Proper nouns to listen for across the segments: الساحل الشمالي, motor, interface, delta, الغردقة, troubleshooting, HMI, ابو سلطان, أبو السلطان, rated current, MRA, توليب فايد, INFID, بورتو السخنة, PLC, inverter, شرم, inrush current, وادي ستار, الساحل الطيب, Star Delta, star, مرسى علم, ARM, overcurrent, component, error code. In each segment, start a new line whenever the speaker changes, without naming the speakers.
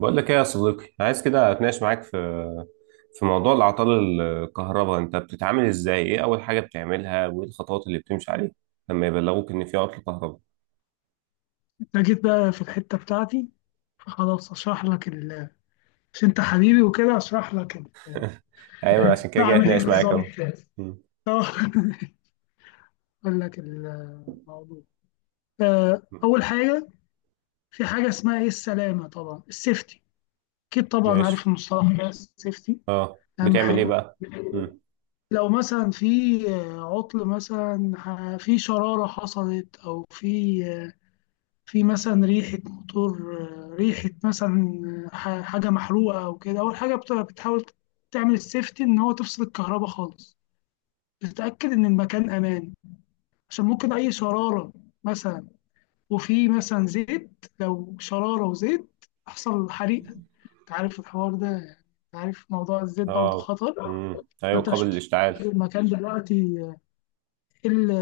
بقول لك ايه يا صديقي، عايز كده اتناقش معاك في موضوع الاعطال الكهرباء. انت بتتعامل ازاي؟ ايه اول حاجه بتعملها وايه الخطوات اللي بتمشي عليها لما يبلغوك ان في عطل كهرباء؟
أنا جيت بقى في الحتة بتاعتي، فخلاص عشان أنت حبيبي وكده
ايوه، عشان كده جاي
بعمل إيه
اتناقش معاك
بالظبط؟
اهو. مم.
آه، أقول لك الموضوع. أول حاجة، في حاجة اسمها إيه، السلامة، طبعا السيفتي، أكيد طبعا عارف
ماشي.
المصطلح ده، السيفتي.
اه،
أهم
بتعمل ايه
حاجة،
بقى؟ مم.
لو مثلا في عطل مثلا، في شرارة حصلت، أو في مثلا ريحة موتور، ريحة مثلا حاجة محروقة أو كده، أول حاجة بتحاول تعمل السيفتي، إن هو تفصل الكهرباء خالص، تتأكد إن المكان أمان، عشان ممكن أي شرارة مثلا، وفي مثلا زيت، لو شرارة وزيت يحصل حريقة. أنت عارف الحوار ده، يعني أنت عارف موضوع الزيت برضه
اه.
خطر.
مم. ايوه،
فأنت مش
قابل للاشتعال.
متأكد المكان دلوقتي، ايه اللي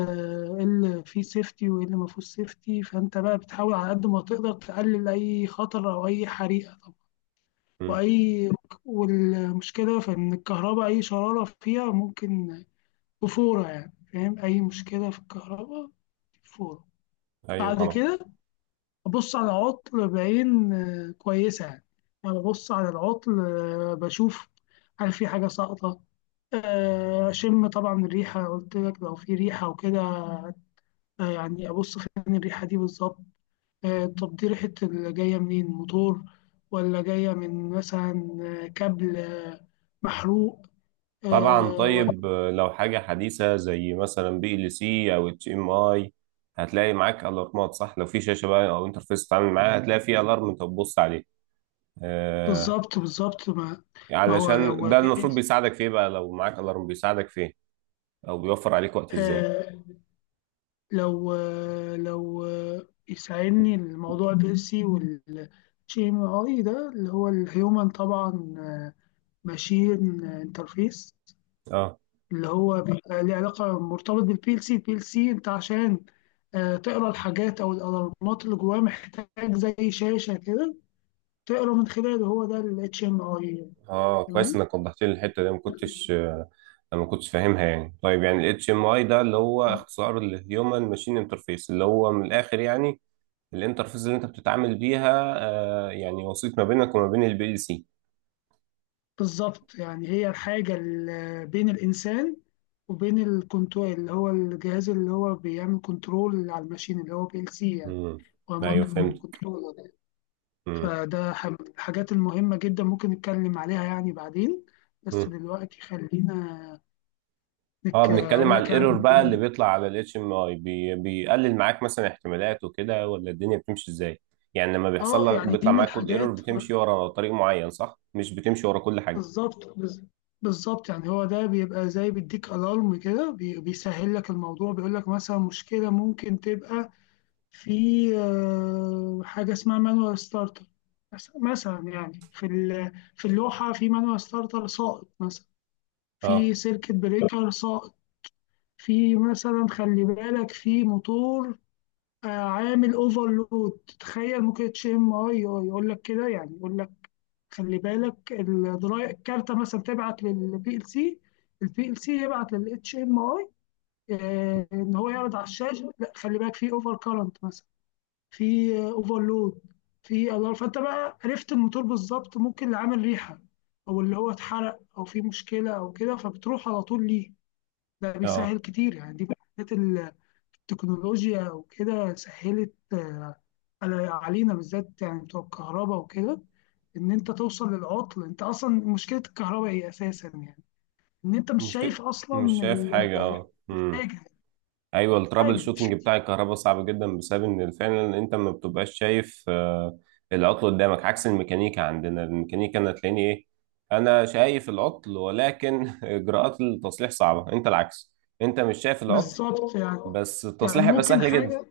إيه اللي فيه سيفتي وايه اللي ما فيهوش سيفتي. فانت بقى بتحاول على قد ما تقدر تقلل اي خطر او اي حريقه طبعا.
مم.
واي والمشكله في ان الكهرباء، اي شراره فيها ممكن بفوره، يعني فاهم، اي مشكله في الكهرباء فوره.
ايوه
بعد
طبعا.
كده ابص على عطل بعين كويسه يعني، انا ببص على العطل بشوف هل في حاجه ساقطه، اشم طبعا الريحه، قلت لك لو في ريحه وكده، يعني أبص فين الريحة دي بالظبط، طب دي ريحة اللي جاية منين، موتور ولا جاية من مثلا كابل محروق،
طبعا.
آه، ولا
طيب، لو حاجه حديثه زي مثلا بي ال سي او اتش ام اي، هتلاقي معاك الارمات، صح؟ لو في شاشه بقى او انترفيس تتعامل معاها، هتلاقي في الارم انت بتبص عليه. آه،
بالظبط. ما هو
علشان
لو
ده المفروض بيساعدك في ايه بقى؟ لو معاك الارم بيساعدك في ايه او بيوفر عليك وقت ازاي؟
آه، لو يساعدني، الموضوع بيرسي، والجي ام اي ده اللي هو الهيومن طبعا ماشين انترفيس،
اه.
اللي هو بيبقى ليه علاقة مرتبط بالبي ال سي. البي ال سي انت عشان تقرا الحاجات او الالارمات اللي جواه، محتاج زي شاشة كده تقرا من خلاله، هو ده ال HMI.
اه، كويس
تمام.
انك وضحت لي الحته دي، ما كنتش آه، ما كنتش فاهمها يعني. طيب، يعني الاتش ام اي ده اللي هو
آه،
اختصار الهيومن ماشين انترفيس، اللي هو من الاخر يعني الانترفيس اللي انت بتتعامل بيها، آه، يعني وسيط ما بينك وما بين البي ال سي.
بالظبط، يعني هي الحاجة اللي بين الإنسان وبين الكنترول، اللي هو الجهاز اللي هو بيعمل كنترول على الماشين، اللي هو بي ال سي يعني.
امم.
هو
ايوه،
مايكرو
فهمت.
كنترولر يعني.
امم.
فده الحاجات المهمة جدا، ممكن نتكلم عليها يعني بعدين، بس دلوقتي خلينا
اه،
انك
بنتكلم
اقول
على
لك
الايرور
يعني.
بقى اللي بيطلع على الاتش ام اي. بيقلل معاك مثلا احتمالات وكده، ولا الدنيا بتمشي ازاي؟ يعني لما بيحصل
اه،
لك
يعني
بيطلع
دي من
معاك كود ايرور،
الحاجات.
بتمشي ورا طريق معين، صح؟ مش بتمشي ورا كل حاجه.
بالظبط بز- بالظبط يعني، هو ده بيبقى زي بيديك الارم كده، بيسهل لك الموضوع، بيقول لك مثلا مشكله ممكن تبقى في حاجه اسمها مانوال ستارتر مثلا، يعني في اللوحه في مانوال ستارتر ساقط مثلا،
اه.
في سيركت بريكر ساقط، في مثلا خلي بالك في موتور عامل اوفرلود، تخيل ممكن تشم، يقول لك كده يعني، يقول لك خلي بالك الدراي، الكارتة مثلا تبعت للبي ال سي، البي ال سي يبعت للاتش ام اي، ان هو يعرض على الشاشة، لا خلي بالك في اوفر كارنت مثلا، في اوفرلود، في الار. فانت بقى عرفت الموتور بالظبط، ممكن اللي عامل ريحة او اللي هو اتحرق او في مشكلة او كده، فبتروح على طول ليه. ده
اه،
بيسهل كتير يعني، دي من الحاجات، التكنولوجيا وكده سهلت علينا بالذات، يعني بتوع الكهرباء وكده، ان انت توصل للعطل. انت اصلا مشكله الكهرباء ايه اساسا يعني، ان انت مش
مشكله.
شايف
مش
اصلا
شايف حاجه. اه. امم.
الحاجه،
ايوه، الترابل
الحاجه مش-
شوتنج بتاع الكهرباء صعب جدا، بسبب ان فعلا انت ما بتبقاش شايف العطل قدامك، عكس الميكانيكا. عندنا الميكانيكا انا تلاقيني ايه؟ انا شايف العطل، ولكن اجراءات التصليح صعبه. انت العكس، انت مش شايف العطل،
بالظبط يعني.
بس التصليح
يعني
هيبقى
ممكن
سهل جدا.
حاجه،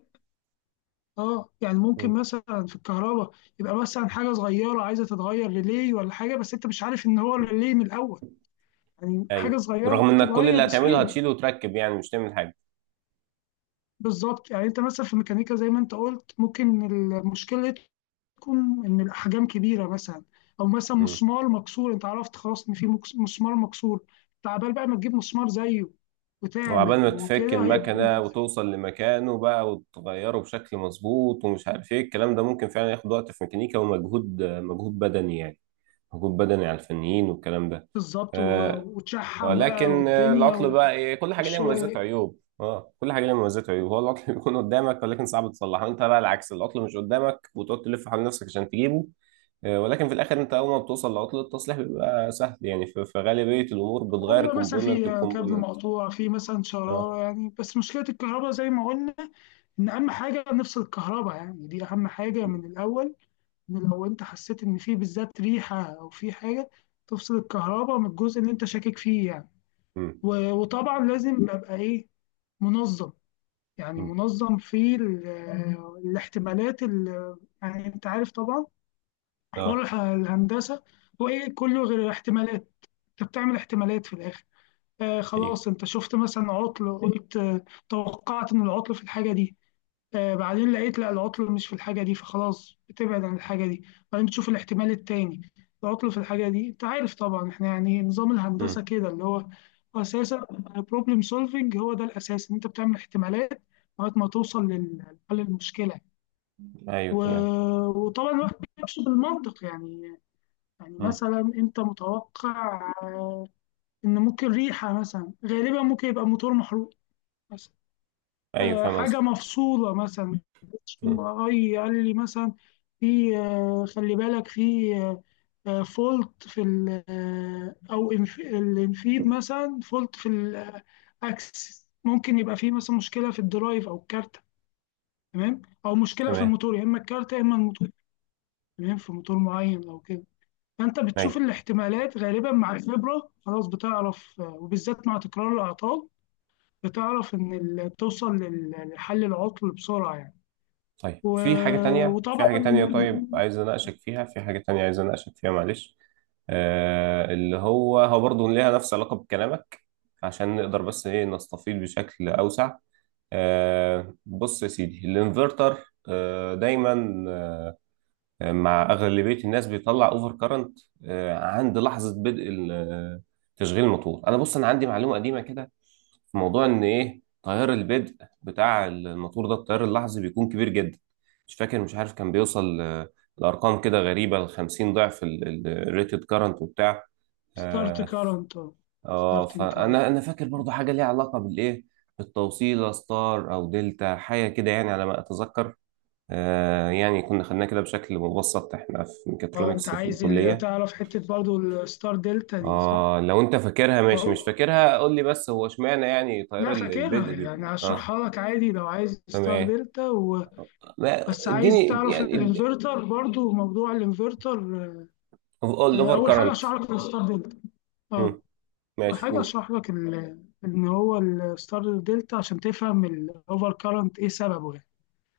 اه يعني ممكن
مم.
مثلا في الكهرباء يبقى مثلا حاجه صغيره عايزه تتغير، ريلي ولا حاجه، بس انت مش عارف ان هو ريلي من الاول، يعني حاجه
ايوه،
صغيره
رغم
ممكن
انك كل
تتغير
اللي هتعمله
بسهوله.
هتشيله وتركب، يعني مش تعمل حاجه.
بالظبط، يعني انت مثلا في الميكانيكا زي ما انت قلت، ممكن المشكله تكون ان الاحجام كبيره مثلا، او مثلا
مم.
مسمار مكسور، انت عرفت خلاص ان في مسمار مكسور، تعبان بقى، ما تجيب مسمار زيه
وعبال
وتعمل
ما تفك
وكده. هي
المكنه وتوصل لمكانه بقى وتغيره بشكل مظبوط ومش عارف ايه الكلام ده، ممكن فعلا ياخد وقت في ميكانيكا، ومجهود، مجهود بدني يعني. مجهود بدني على الفنيين والكلام ده.
بالظبط،
آه.
وتشحم بقى
ولكن
والدنيا
العطل بقى ايه؟ كل حاجه ليها مميزات
والشغل،
وعيوب. اه، كل حاجه ليها مميزات وعيوب. هو العطل بيكون قدامك ولكن صعب تصلحه. انت بقى العكس، العطل مش قدامك وتقعد تلف حول نفسك عشان تجيبه، ولكن في الاخر انت اول ما بتوصل لعطل التصليح بيبقى سهل، يعني في غالبيه الامور
أو
بتغير
بيبقى مثلا في
كومبوننت
كابل
بكومبوننت.
مقطوع، في مثلا
اه.
شرارة يعني. بس مشكلة الكهرباء زي ما قلنا، إن أهم حاجة نفصل الكهرباء، يعني دي أهم حاجة من الأول، ان لو انت حسيت ان في بالذات ريحه او في حاجه، تفصل الكهرباء من الجزء اللي انت شاكك فيه يعني.
امم.
وطبعا لازم ابقى ايه، منظم، يعني
أمم.
منظم في الاحتمالات يعني. انت عارف طبعا حوار
اه.
الهندسه، هو ايه؟ كله غير الاحتمالات، انت بتعمل احتمالات في الاخر. آه
ايوه.
خلاص، انت شفت مثلا عطل، قلت توقعت ان العطل في الحاجه دي، بعدين لقيت لا، العطل مش في الحاجة دي، فخلاص بتبعد عن الحاجة دي، بعدين بتشوف الاحتمال التاني، العطل في الحاجة دي. انت عارف طبعا احنا يعني، نظام الهندسة
امم.
كده اللي هو، هو اساسا بروبلم سولفنج. هو ده الاساس، ان انت بتعمل احتمالات لغاية ما توصل لحل المشكلة.
ايوه تمام.
وطبعا الواحد بيمشي بالمنطق يعني، يعني
امم.
مثلا انت متوقع ان ممكن ريحة مثلا، غالبا ممكن يبقى موتور محروق مثلا،
ايوه، فاهم
حاجة
قصدي.
مفصولة مثلا، ام
امم.
ار اي قال لي مثلا، في خلي بالك في فولت في ال آه، او الانفيد مثلا فولت في الاكسس، ممكن يبقى في مثلا مشكلة في الدرايف او الكارتة، تمام، او مشكلة في
تمام.
الموتور، يا اما الكارتة يا اما الموتور، تمام، في موتور معين لو كده. فانت بتشوف
ايوه.
الاحتمالات، غالبا مع الخبرة خلاص بتعرف وبالذات مع تكرار الاعطال بتعرف ان توصل لحل العطل بسرعة يعني.
طيب،
و...
في حاجه تانية، في
وطبعا
حاجه تانية، طيب عايز اناقشك فيها، في حاجه تانية عايز اناقشك فيها، معلش، آه اللي هو هو برضه ليها نفس علاقه بكلامك، عشان نقدر بس ايه نستفيض بشكل اوسع. آه، بص يا سيدي، الانفرتر آه دايما آه، مع اغلبيه الناس بيطلع اوفر كارنت عند لحظه بدء تشغيل الموتور. انا بص، انا عندي معلومه قديمه كده في موضوع ان ايه تيار البدء بتاع الموتور ده، التيار اللحظي بيكون كبير جدا. مش فاكر، مش عارف، كان بيوصل لارقام كده غريبه، ل 50 ضعف الريتد كارنت وبتاع.
ستارت
اه.
كارنت، اه.
آه،
ستارتنج كارنت.
فانا انا فاكر برضو حاجه ليها علاقه بالايه، بالتوصيله، ستار او دلتا، حاجه كده يعني على ما اتذكر. يعني كنا خدناها كده بشكل مبسط احنا في
اه، انت
ميكاترونكس في
عايز
الكلية.
تعرف حته برضو الستار دلتا دي صح؟
اه لو انت فاكرها ماشي، مش
و-
فاكرها قول لي. بس هو اشمعنى يعني تيار
لا فاكرها،
البدء
يعني
بيبقى اه؟
هشرحها لك عادي لو عايز، ستار
تمام.
دلتا بس عايز
اديني
تعرف
يعني
الانفرتر برضو، موضوع الانفرتر.
الاوفر
اول حاجه
كارنت.
هشرح لك الستار دلتا. اه، اول
ماشي،
حاجه
قول.
ان هو الستار دلتا، عشان تفهم الاوفر كارنت ايه سببه يعني.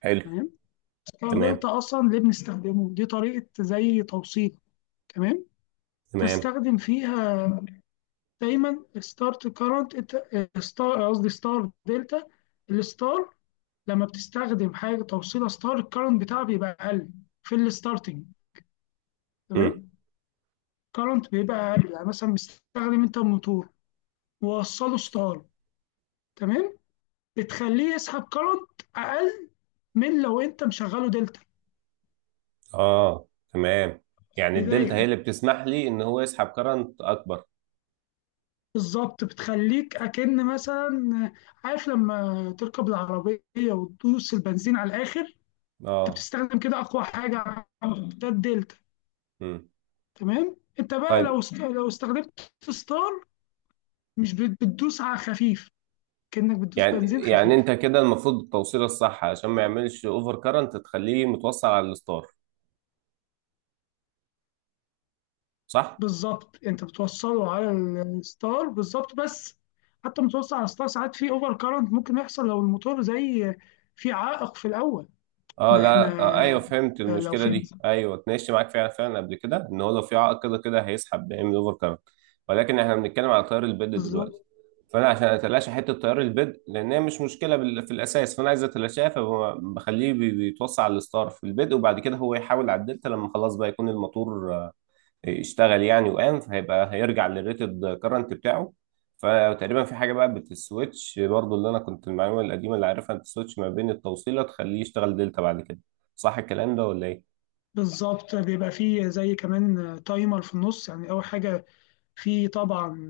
حلو.
تمام.
تمام.
فالدلتا اصلا ليه بنستخدمه؟ دي طريقه زي توصيل، تمام،
تمام.
تستخدم فيها دايما ستارت كارنت. ستار قصدي، ستار دلتا. الستار لما بتستخدم حاجه، توصيله ستار، الكارنت بتاعها بيبقى اقل، في الستارتنج،
مم.
تمام، كارنت بيبقى اقل، يعني مثلا مستخدم انت الموتور ووصله ستار، تمام، بتخليه يسحب كارنت اقل من لو انت مشغله دلتا
اه تمام.
في
يعني الدلتا هي
البدايه.
اللي بتسمح لي ان هو يسحب كارنت اكبر.
بالظبط، بتخليك أكن مثلا، عارف لما تركب العربية وتدوس البنزين على الآخر، أنت
اه.
بتستخدم كده أقوى حاجة عندك، ده الدلتا.
مم.
تمام، أنت بقى لو
طيب،
استخدمت ستار، مش بتدوس على خفيف، كأنك بتدوس
يعني
بنزين
انت
خفيف.
كده المفروض التوصيله الصح عشان ما يعملش اوفر كارنت تخليه متوصل على الستار، صح؟
بالظبط، أنت بتوصله على الستار، بالظبط، بس حتى متوصل على الستار ساعات في أوفر كارنت ممكن يحصل، لو الموتور زي في عائق في الأول.
اه
ما
لا
إحنا
آه ايوه، فهمت
لو
المشكله
في،
دي. ايوه اتناقشت معاك فعلا، فعلا قبل كده، ان هو لو في عائق كده كده هيسحب، بيعمل اوفر كارنت، ولكن احنا بنتكلم على تيار البيد دلوقتي.
بالظبط
فانا عشان اتلاشى حته تيار البيد، لان هي مش مشكله في الاساس، فانا عايز اتلاشاها، فبخليه بيتوصل على الستار في البيد، وبعد كده هو يحاول على الدلتا لما خلاص بقى يكون الموتور اشتغل يعني وقام، فهيبقى هيرجع للريتد كرنت بتاعه. فتقريبا في حاجه بقى بتسويتش برضو، اللي انا كنت المعلومه القديمه اللي عارفها، بتسويتش ما بين التوصيله، تخليه يشتغل دلتا بعد كده، صح الكلام ده ولا ايه؟
بالظبط، بيبقى فيه زي كمان تايمر في النص، يعني أول حاجة فيه طبعا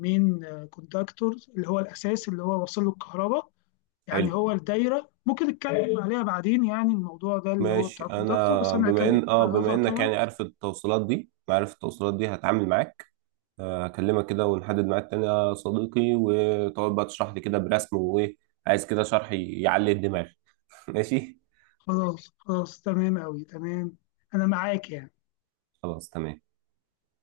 مين، كوندكتور، اللي هو الأساس اللي هو واصل له الكهرباء، يعني
حلو.
هو الدايرة، ممكن نتكلم عليها بعدين، يعني الموضوع ده اللي هو
ماشي،
بتاع الكوندكتور، بس
انا
أنا
بما
هكلم
ان اه
على
بما
الأوفر
انك
كمان.
يعني عارف التوصيلات دي، عارف التوصيلات دي هتعامل معاك، هكلمك كده ونحدد ميعاد تاني يا صديقي، وتقعد بقى تشرح لي كده برسم وايه. عايز كده شرح يعلي الدماغ. ماشي.
خلاص خلاص، تمام أوي تمام، أنا معاك يعني.
خلاص تمام.